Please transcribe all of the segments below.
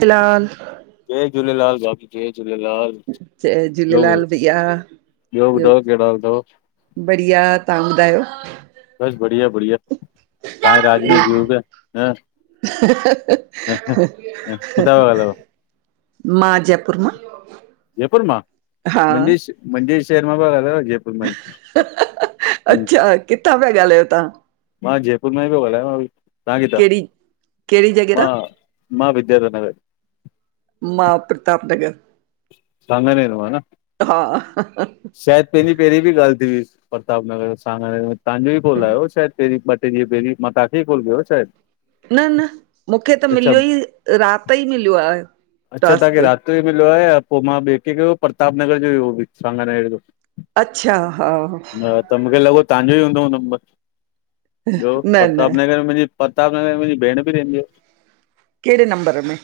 दिलाल जय झूलेलाल बाक़ी जय झूलेलाल। जय झूलेलाल भईया ॿयो ॿियो ॿुधायो केंड़ा हाल तव? बढ़िया! तां ॿुधायो? बस बढ़िया-बढिया ताए राज में जीयु पता ह किथा पता ॻालायो? मां जयपुर मां। जयपुर मां हा मुझे मुंझे शहर मां पया ॻालायो जयपुर। मां ई हं, अच्छा किथां पया ॻालायो तां? मां जयपुर मां ई पयो ॻालायांव तां कितां कहिड़ी कहिड़ी जॻह तां मां। मां विद्याधर नगर। मां प्रताप नगर। सांगानेर मां न? हा शायद पैंरीं-पैंरीं ॿि ॻाल थी हुई प्रताप नगर सांगानेर में तांॼो ई कॉला आयो शायद पैंरीं। ट ॾीअ पैरी मां ताखेे ई कॉल कयो शायद। न-न मूंखे त मिलयो ई रात ई मिलयो आ टास्क। ते मिलयो आया पो मां ॿि कैंखे प्रताप नगर ॼो हु सांगानेर ॼो। अच्छा हा त मूंखे लॻो तांजो ई हूंदो उ नम्बर ॿयो न न प्रताप नगर में मुंजी पताप नगर मुंजी भेण ॿि रहंदी आ। कहिड़े नंबर में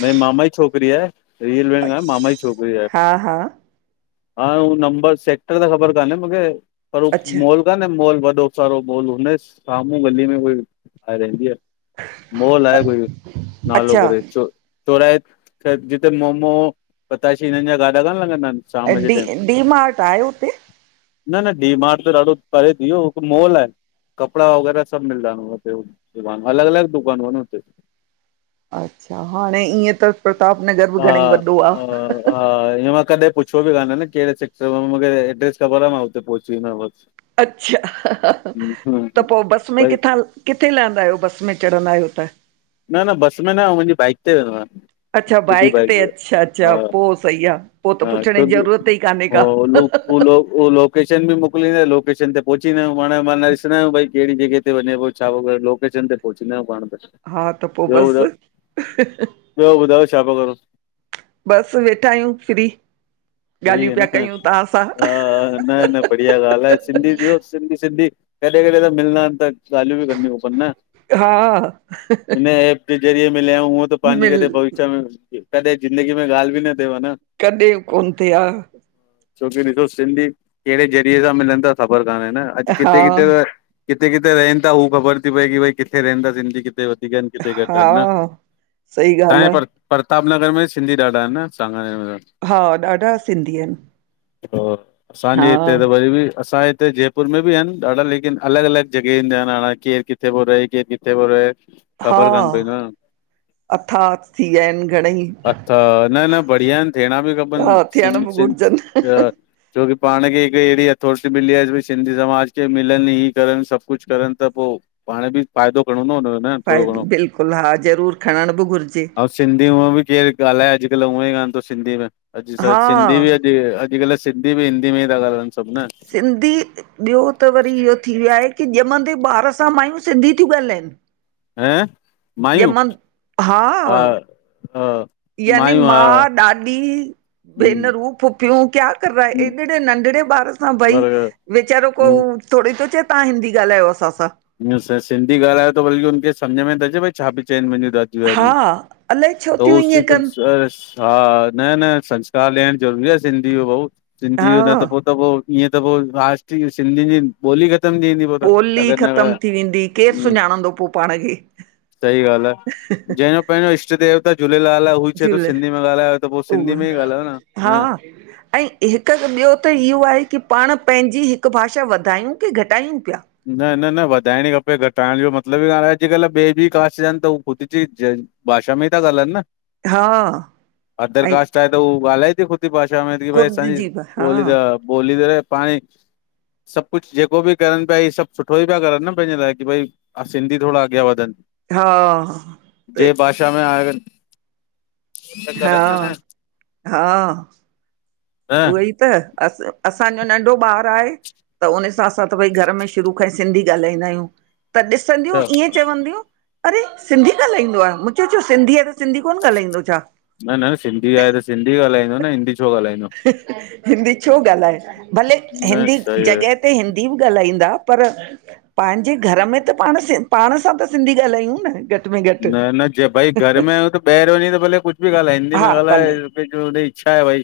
मुझे मामा ई छोकरी आ रीयल बेण कान। मामा ॼी छोकरी आ हा हा हाण हू नंबर सेक्टर त ख़बर काने मूंखे। पर ओ अच्छा मॉल काने मॉल वॾो सारो मॉल हुनजे सामू गली में उई ठाहे रहंदी आये। मॉल आये कोई नालो अच्छा करे छ थोरा जिते मोमो, पताशी हिनन ॼा गाडा कान लॻंदा आयन। डी-डी मार्ट आये हुते। न-न डी मार्ट त ॾाढो परे ती इहो हिक मोल आये। कपड़ा वगैरह सॿ मिलंदा नते दुकान अलॻ-अलॻ दुकान हु न हुते। अच्छा हाणे ईअं त प्रताप नगर ॿि हा घणेई वॾो आ। हा हा इअं मां कॾे पुछयो ॿि काने न केड़े सेक्टर में मूंखे एड्रेस ख़बर आ मां हुते पहुची वेंदों मां ॿस। अच्छा त पो बस में भई किथां? किथे लहंदा आयो बस में चढ़ंदा आयो त? न-न बस में न हो मुंॼी बाइक ते वेंदो आया‌। अच्छा बाइक ते अच्छा-अच्छा पोइ सई आ पो त पुछण ॼी ज़रूरत ई काने का। उलो उहलो। लोकेशन ॿि मोकलींदा लोेशन ते पहुचीदां आयूं पाण मान ॾिसंदायूं भ केड़ी जॻह ते वञे पो छा लोकेशन ते। पोचईंदा आयु पाण त। हा त पो ॿियो बस। ॿुधायो ॿियो ॿुधायो छा पिया करो बस वेठा आयूं फ्री ॻालियूं पया कयूं तांसां। न-न बढिया ॻाल आ सिंधी-सिंधी-सिंधी। कॾे-कॾे त मिलंदा आयन त ॻालियूं ॿि करणी खपन न। हा हिन एप ॼे ज़रिए मिलियाऊ हूअं त पांजी मिल क भविष्य में कॾे ज़िंदगी में ॻाल ॿि न थेव आ न। कॾे कोन थे आ। छोकी ॾिसो सिंधी कहड़े ज़रिये सां मिलन था ख़बर कानहे न अॼु हा किथे किथे त किथे किथे रहन ता हू खबर ती पए कि भई किथे रहनदांसी जी कि किथे वधीक आहिंन किथे घटि हा आहिन न सही तहांए ॻाल्हि आ पर प्रताप नगर में सिन्धी ॾाढ़ा आहिंन न हा ॾाढ़ा सिन्धी आहिंन हा असांजे इते त वरी बी असांजे इते जे पुर में बि आहिन ॾाढ़ा लेकिन अलग अलग जॻहयंन जा नाला आहिंन केरु किथे थो रहे केरु किथे थो रहे ख़बर कान पई तव हा न अथाह थी विया आहिनि घणेई अच्छा न न बढ़िया आहिंन थेयणा बि खपन हा थियण सिन्ध बि सिंधु घुरिजनि जा छोकी पाण खे हिक एहड़ी अथोरिटी मिली आ भई सिंधी समाज खे मिलन ई करन सभ कुछ करन त पो पाण बि फ़ायदो करड़ो हुंदो भाई बिल्कुल हा ज़रूरु खड़़ड़ बि घुरजे ऐं सिंधी उअं बि केर ॻाल्हाएअॼकल उवई वांगुर सिंधी में अॼ कल हा अॼुकल सिन्धी बी हिंदी में ई ता ॻाल्हएंन सभ न सिंधी ॿयो त वरी इयो थी व्यो आहे कि ॼमंदे ॿारु सां मायूं सिंधी थियूं ॻाल्हाएन हें मायूं हा व ह यानी मां ॾाॾी हम्म भेनरूं फुफयूं क्या कर रा हम्म हेॾड़े नंढड़े ॿारु हा भई बराबरि वीचारो को हम्म थोड़ी तो चए तहां हिंदी ॻाल्हायो असां सां न सिर्फ सिंधी ॻाल्हायो त वरी उनन खे समझ में त अचे भई छा पी चयन मुंजे हा लाए अलाए छो तौ थियूं ईअं सिर्फ कनि चेंयस हा न न संस्कार ॾयण जरूरी आ सिन्धी भाऊ सिंधी न त हा पो त पो इयं त पो राष्ट्रीय सिंधियुन जी ॿोली ख़तम थी वेंदी पो त ॿोली अगरि न ख़तम थी वेंदी केर हम्म सुञाणंदो पो पाण खे पेंहजो इष्ट देवता झूलेलाल आ उवई चए तो झूल सिन्धी में ॻाल्हायो त पो सिन्धी में ई ॻाल्हायो न इ [inaudible] ऐं हिक ॿयो त इयो आहे कि पाण पेंहजी हिक भाषा वधायुं कि घटायुं प्या न न न वधाएणी ख़पे घटाएण जो मतलब ई कान अॼुकल ॿिए बि कास्ट जा त उ ख़ुद जी भाषा में ई ता ॻाल्हाएन हा अदर ऐं कास्ट आहे त उहो ॻाल्हाए थी ख़ुद सिंधी भाषा में भई ख़ुद असाँजी जी हा बोली त बोली त पाणई सभु कुछ जेको बी करन भई सभ सुठो ई पया करन न पंहिंजे लाए कि भई सिंधी थोड़ा अॻे वधन हां ॿेए चवन्दा आहिन अठ हा ॾह महीना उवोई त अस असांजो नन्ढो ॿारु आहे त उन सां असां त भई घर में शुरू खां ई सिंधी ॻाल्हाईंदा आह्युं त ॾिसंदयूं अच्छा त इंय चवंदयूं अरे सिंधी ॻाल्हाईंदो आ मूं चयो त सिंधी आ त सिंधी कोन ॻाल्हाईंदो छा न न सिंधी आहे त सिन्धी ॻाल्हाईंदो न हिंदी छो ॻाल्हाईंदो हिंदी छो ॻाल्हाए भले न हिंदी सही आहे जॻह हिते हिंदी बि ॻाल्हाईंदा पर पांजे घर में त पाण सां पाण सां त सिंधी ॻाल्हायुं न घट न न जे भई घर में आ आह्युं त ॿाहिर वञी त भले कुछ बि ॻाल्हाए हिंदी में हा ॻाल्हाए भले हुन जी इच्छा आहे भई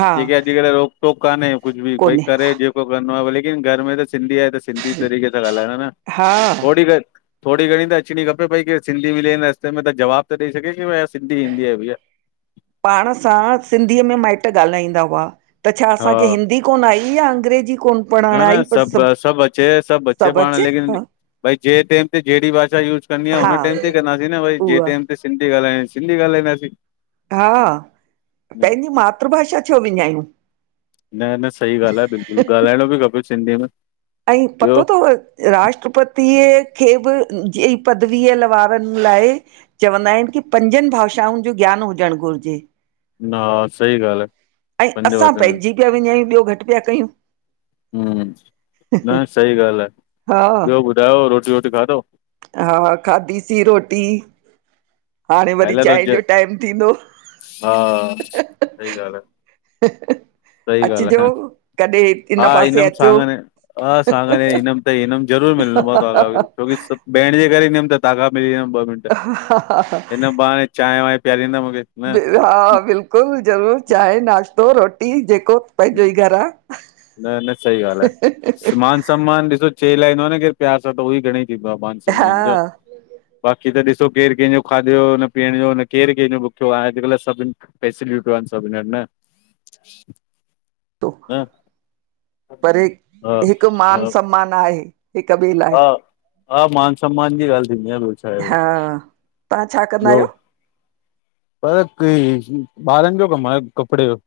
हा जेके अॼुकल रोक टोक कान्हे कुछ बि कोन्हे करे भई करणो आहे लेकिन घर में त सिंधी आहे त सिंधी तरीक़े सां ॻाल्हाइंयो न हा थोडी गणीं थोरी घणीं त अचणी खपे पई की सिंधी मिले हिन रस्ते में त जवाब त ॾेई सघे क भई सिंधी ईंदी आहे भैया। पाण सां सिंधीअ में माइट ॻाल्हाईंदा हुआ त छा हा असांखे हिंदी कोन आईया अंग्रेजीी कोन पढ़ण न न आई पर सब सभु सब अचे सब अचे सभु पाण लेकिन हा भई जें टेम ते जहिड़ी भाषा यूज कदंहि हा हुन टेम ते कंदासीं न भई टम ते उहा जिते सिधी ॻाल्हाण सिंध ॻाल्हाईंदासीं। हा पंहिंजी मातृभाषा छो विञायूं। न न सही ॻाल्ह आ बिल्कुल ॻाल्हाइणो बि खपे सिंधीअ में। अई ॿियो पतो थव राष्ट्रपतिअ खे बि जी पदवीअ ल वारनि लाइ चवंदा आहिन की पंजनि भाषाउनि जो ज्ञान हुजणु घुरिजे न हा सही ॻाल्हि आहे ऐं पंज असां वचन पंहिंजी पिया विञायूं ॿियो घटि पिया कयूं न सही ॻाल्ह हा आहे ॿियो ॿुधायो रोटी वोटी खाधव हा खाधीसी रोटी हाणे खाई वरी लाथो चांहिं जो ज टाइम थींदो हा सही ॻाल्हि आहे सही ॻाल्हि अचिजो आहे कॾहिं हिन पासे अचो आ सागानेर इनम त इनम ज़रूर मिलन्दो आ छोकी सब भेण जे करे ईंदमि ताखां मिली वमि ॿ मिंट हा हा हा हिन बहाने चां वांहिं पीआरींदा मूंखे न हा बिल्कुल ज़रूर चांहि नाश्तो रोटी जेको पंहिंजो ई घर आ न न सही ॻाल्हि आहे। मान सम्मान ॾिसो लाइदो आ न केरु प्यार सां त उह ई घणेई थींदो आ मान सम्मान जा हा बाक़ी त ॾिसो केरु कंहिंजो खाधो न पीअण जो न केरु कंहिंजो भुखियो आहे अॼुल्ह सभिन फेसिलिटी व स न न पर हा हिक्क मान हा सम्मान आहे हिकु ॿिए लाइ हा हा मान सम्मान जी ॻाल्ह थींदी आहे ॿियो छा आहे हा तव्हां छा कंदा ॿियो आहियो पर कि ॿारनि जो कम आहे कपिड़े जो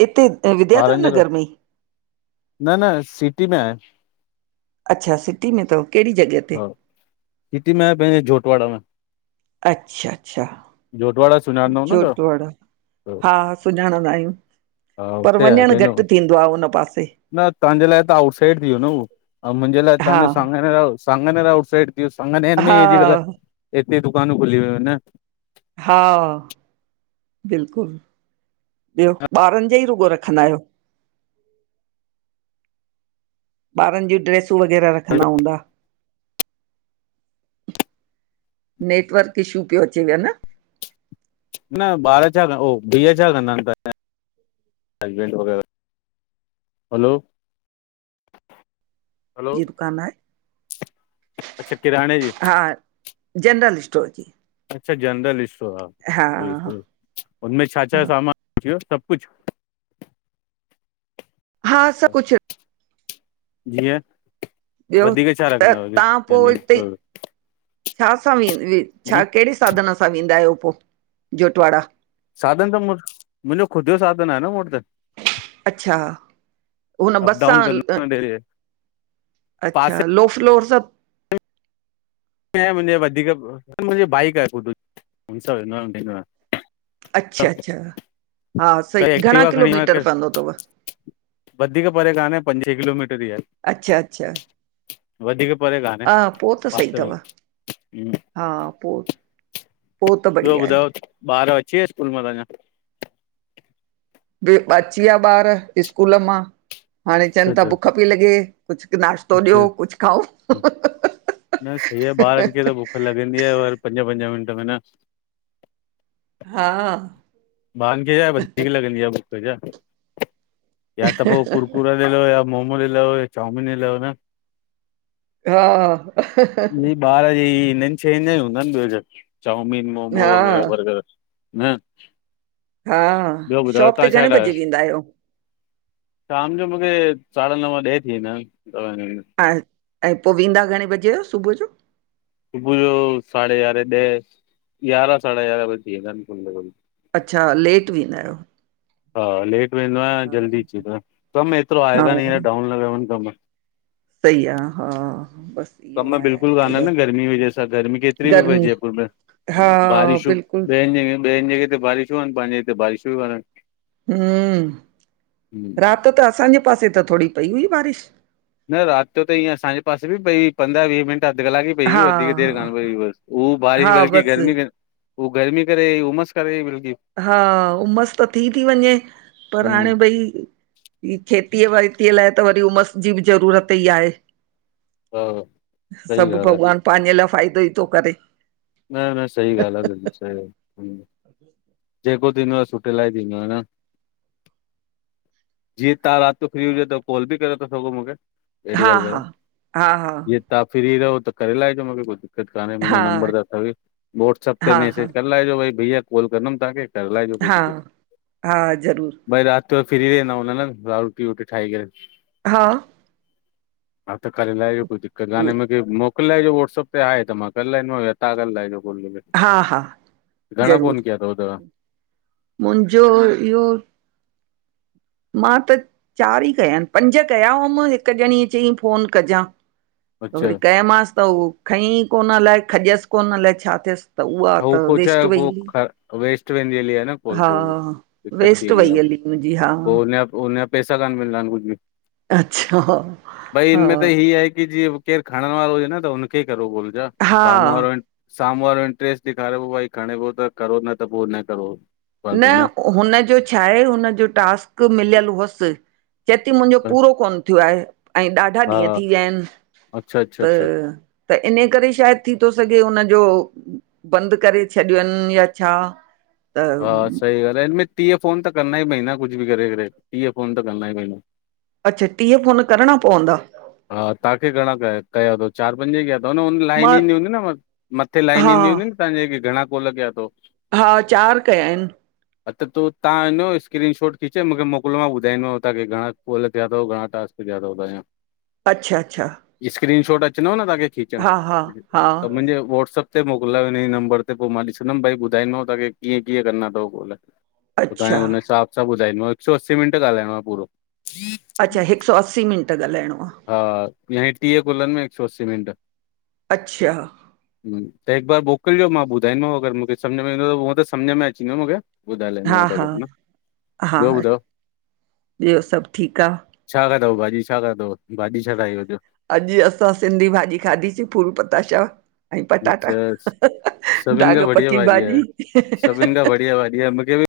हिते विद्याधर ॿारनि जा नगर में न न सिटी में आहे। अच्छा सिटी में थव कहिड़ी जॻह ते हा सिटी में पंहिंजे। जोटवाड़ा में अच्छा जोटवाड़ा सुञाणंदव न अच्छाता तव्हां? हा सुञाणंदा आहियूं हा उते आहे पंहिंजो तपासे न तव्हांजे लाइ त आउटसाइड थी वियो न उहो मुंहिंजे लाइ हा तव्हांजो सामान सांगनेर आउट साइड थियो सागानेर में हा अञकल्ह हितै दुकानु खुली वयूं आ न हा बिल्कुल ॿियो ॿारनि जोा ई रुॻो रखंदा आहियो? ॿारनि जूं ड्रेसूं वग़ैरह रखंदा हूंदा नेटवर्क ईशू पियो अचे वियो न न ॿार छा उह ीीअ छा कंदा आहिनि त हसबैंड वग़ैरह [unintelligible] हलो हलो जी दुकानु आहे अच्छा किराणे जी हा जनरल स्टोर जी अच्छा जनरल इश्टो हा उहोई त हुनमें छा छा हा सामान अची वियो सॿ कुझु? हा स कुझु जीअं ॿियो वधीक छा त रखंदा हुजे तव्हां पो जनरल हिते स्टोर छा सां विं वि छा में कहिड़े साधन सां वेंदा आहियो पोइ जोटवाड़ा? साधन त मुवट मुंहिंजो ख़ुदि जो साधन आहे न मूअट त अच्छा हुन अप बसां डाउन ल कंदो आहियां डेली अच्छा पासे लो फ्लोर सभ क मुंहिंजे वदिक मुंहिंजे भाइक आ खुदट हुनसा विनो अयां अच्छा अच्छा हा सही करे घणा एक्टिवा खणी किलोमीटर करे पवंदो तव? वधीक परे काने पंज ही किलोमीटर ई अच्छा अच्छा आहे वधीक परे काने हा पो त सही पासे में तव हा पोइ ॿियो ॿुधयो ॿार अची वया स्कूल मां तव्हांञा? बि अची विया ॿार स्कूल मां हाणे अच्छा चवनि था अच्छा बुख पई लॻे कुझु क नाश्तो ॾियो अच्छा कुझु खाओ वेंदी आहे वर पंजा पंज मिंट में न वे हा ॿार खे छा वधीक लॻंदी आहे बुक जा या त पोइ कुरकुरा ॾिलाओ या मोमो ॾिलाओ या चौमिन ॾईलायो न हा हा इहे ॿार जे ई हिननि शयुनि जा ई हूंदा अन ॿियो छा चौमिन मोमो हा वग़ैरह बर्गर न हा ॿियो ॿुधायो शॉप ते तव्हां छा घणे बजे ठाहियो वेंदा आहियो? शाम जो मूंखे साढा नव ॾह थी वेंदा आहिनि सवा नवे अच्छ् ऐं पोइ वेंदा घणे बजे जो सुबुह जो? सुबुह जो साढे यारहे ॾह यारहा साढा यारहा त थींदा आहिनि खुलंदे खुल अच्छा लेट विंदा आहियो? हा लेट वेंदो आहियां जल्दी अची वेंनो आहिया कमु एतिरो आहे हा कान हींअर डाउन लॻा पया अन कम् सही आ हा बसि कम बिल्कुलु कान्हन गर्मी जी वजह सां गर्मी केतिरी बि पए गर्मी जयपुर में हा बारिशूं बिल्कुल ॿियनि जॻह ॿियनि जॻह ते बारिशूं आहिनि पंहिंजे हिते बारिशूं ही कान अन हम्म राति त असांजे पासे त थोरी पई हुई बारिश न राति जो त ईअं असांजे पासे बि पई पंद्रहं वीह मिंट अधु कलाक ई पई हुई हा वधीक देरि हा कान पई हुई बस उह बारिश हा बल्कि बसि गर्मी कं हू गर्मी करे अई उमसि वई बल्कि हा उमसि त थी थी वञे पर हम्म हाणे भई ही खेतीअ वयतीअ लाइ त वरी उमस जी बि ज़रूरत ई आहे हा सही सभु ॻाल्हि भॻवान पाहेंजा लाइ फ़ाइदो ई थो करे न न सही ॻाल्हि आहे बिल्कुल सई जेको थींदो आहे सुठे लाइ ई थींदो आहे न जीअं तव्हां राति जो फ्री हुजे त कॉल बि करे था सघो मूंखे अहिड़ी हा ॻाल्हि काने हा हा जीअम हा तव्हां फिरी रहो त करे लाहेजो मूंखे कुझु दिक़त कान्हे मुंहिंजो नंबर हा त अथव ई व्हाट्सअप ते हा हा मैसेज करे लहिजो भई भईया कॉल कंदमि तव्हांखे कर लाएज कोई हा दिक़ हा ज़रूर भई रात त फिरी रहीना हुना न रा रोटी वोटी ठााई करे हा [unintelligible] उ की मोकिलाइजो व्हाट्सप ते आहे त मां करे लांदमावता करे लहिजोल हा हा घणा ज़रूर फोन कया अथव तव्हां? मुंहिंजो इहो मां त चार ई कया आहिन पंज कया हुअमि हिकु ॼणी चयई फोन कजां। त वरी अच्छा कमांसि त उहो खईं कोन अलाए खजयसि कोन अलाए छा थियस। ह पछा पोइ वेस्ट वेनली आहे न कोल हा पोइ दिकत्त थी वेस्ट वेंदी वई आहे हली मुंहिंजी हा पोइ हुनजा हुनजा पैसा कान मिलंदा आहिन कुझु बि। अच्छा भई हा इमें त इ आहे की जी के खणण वारो हुजे न त हुनखेलज हा साम्हूं वाराम्ह वारो इट्रेस ॾेखारियो पियो भाई खणे पोइ त करो न त पोइ न करो। न हुनजो छा आहे हुनजो टास्क मिलियलु हुअस। चयेती मुंहिंजो पूरो कोन थियो आहे। ऐं ॾाढा ॾींहं हा थी विया आहिन अच्छा अच्छा त अच्छा त इन करे शायद थी थो सघे हुननजो बंदि करे छॾियनि या छा? हा त सही ॻाल्हि आहे हिन में टीह फोन त करणा ई पवंदा कुझु बि करे करे टीह फोन त करंदा ई पवंदा। अच्छा टीह फोन करणा पवंदा? हा तव्हांखे घणा कया कयाथव चार पंज कया अथव न हुन लाइन मां ईंदी हुंदी न मथे लाइन हा ईंदीूं हुंदी न तव्हांजेे घणा कोल कया अथव? हा चार कया आहिन। अ त ताहां इञो स्क्रीनशॉट खीच मूंखे मोकिलियो मां ॿधाईंदोांव्हांखे घणा कोल कया थियाथ घा टासक किया। अच्छा अच्छा स्क्रीन शॉट अचंदव न तव्हांखे खीचण हा हा हा त मुंहिंजे वाट्सअप हुते मोकिलायो हिन नंबर ते पोइ मां ॾिसंदमि भाईॿधाईंदोव तवांखे कीअं कीअंं करणा अथव कोल? पोइ तव्हांखे अच्छा हुन हिसाब सां ॿुधाईंदोमांव हिकु सौ असी मिनट ॻाल्हाइणो आहे पूरो अच्छा हिकु सौ असी मिंट ॻाल्हाइणो आहे। हा या टीह कुलनि में हिकु सौ असी मिंट। अच्छा त हिकु बार मोकिलिजो मां ॿुधाईंदोमव अगरि मूंखे सम्झ में ईंदो त हूअं त सम्झि में अचें मूंखे ॿुधाए ल हा वट हा ह हा ॿियो ॿुधायो? ॿियो सभु ठीकु आहे छा कंदथव भाॼी छा काथव भाॼी छा ठही वो? अॼु असां सिंधी भाॼी खाधीसीं पूल पताशा ऐं पटाटा। अच्छा सभिनि दाघ खां बढ़िया पकी आहे भाॼी। सभिनि खां बढ़िया भाॼी आहे मूंखे बि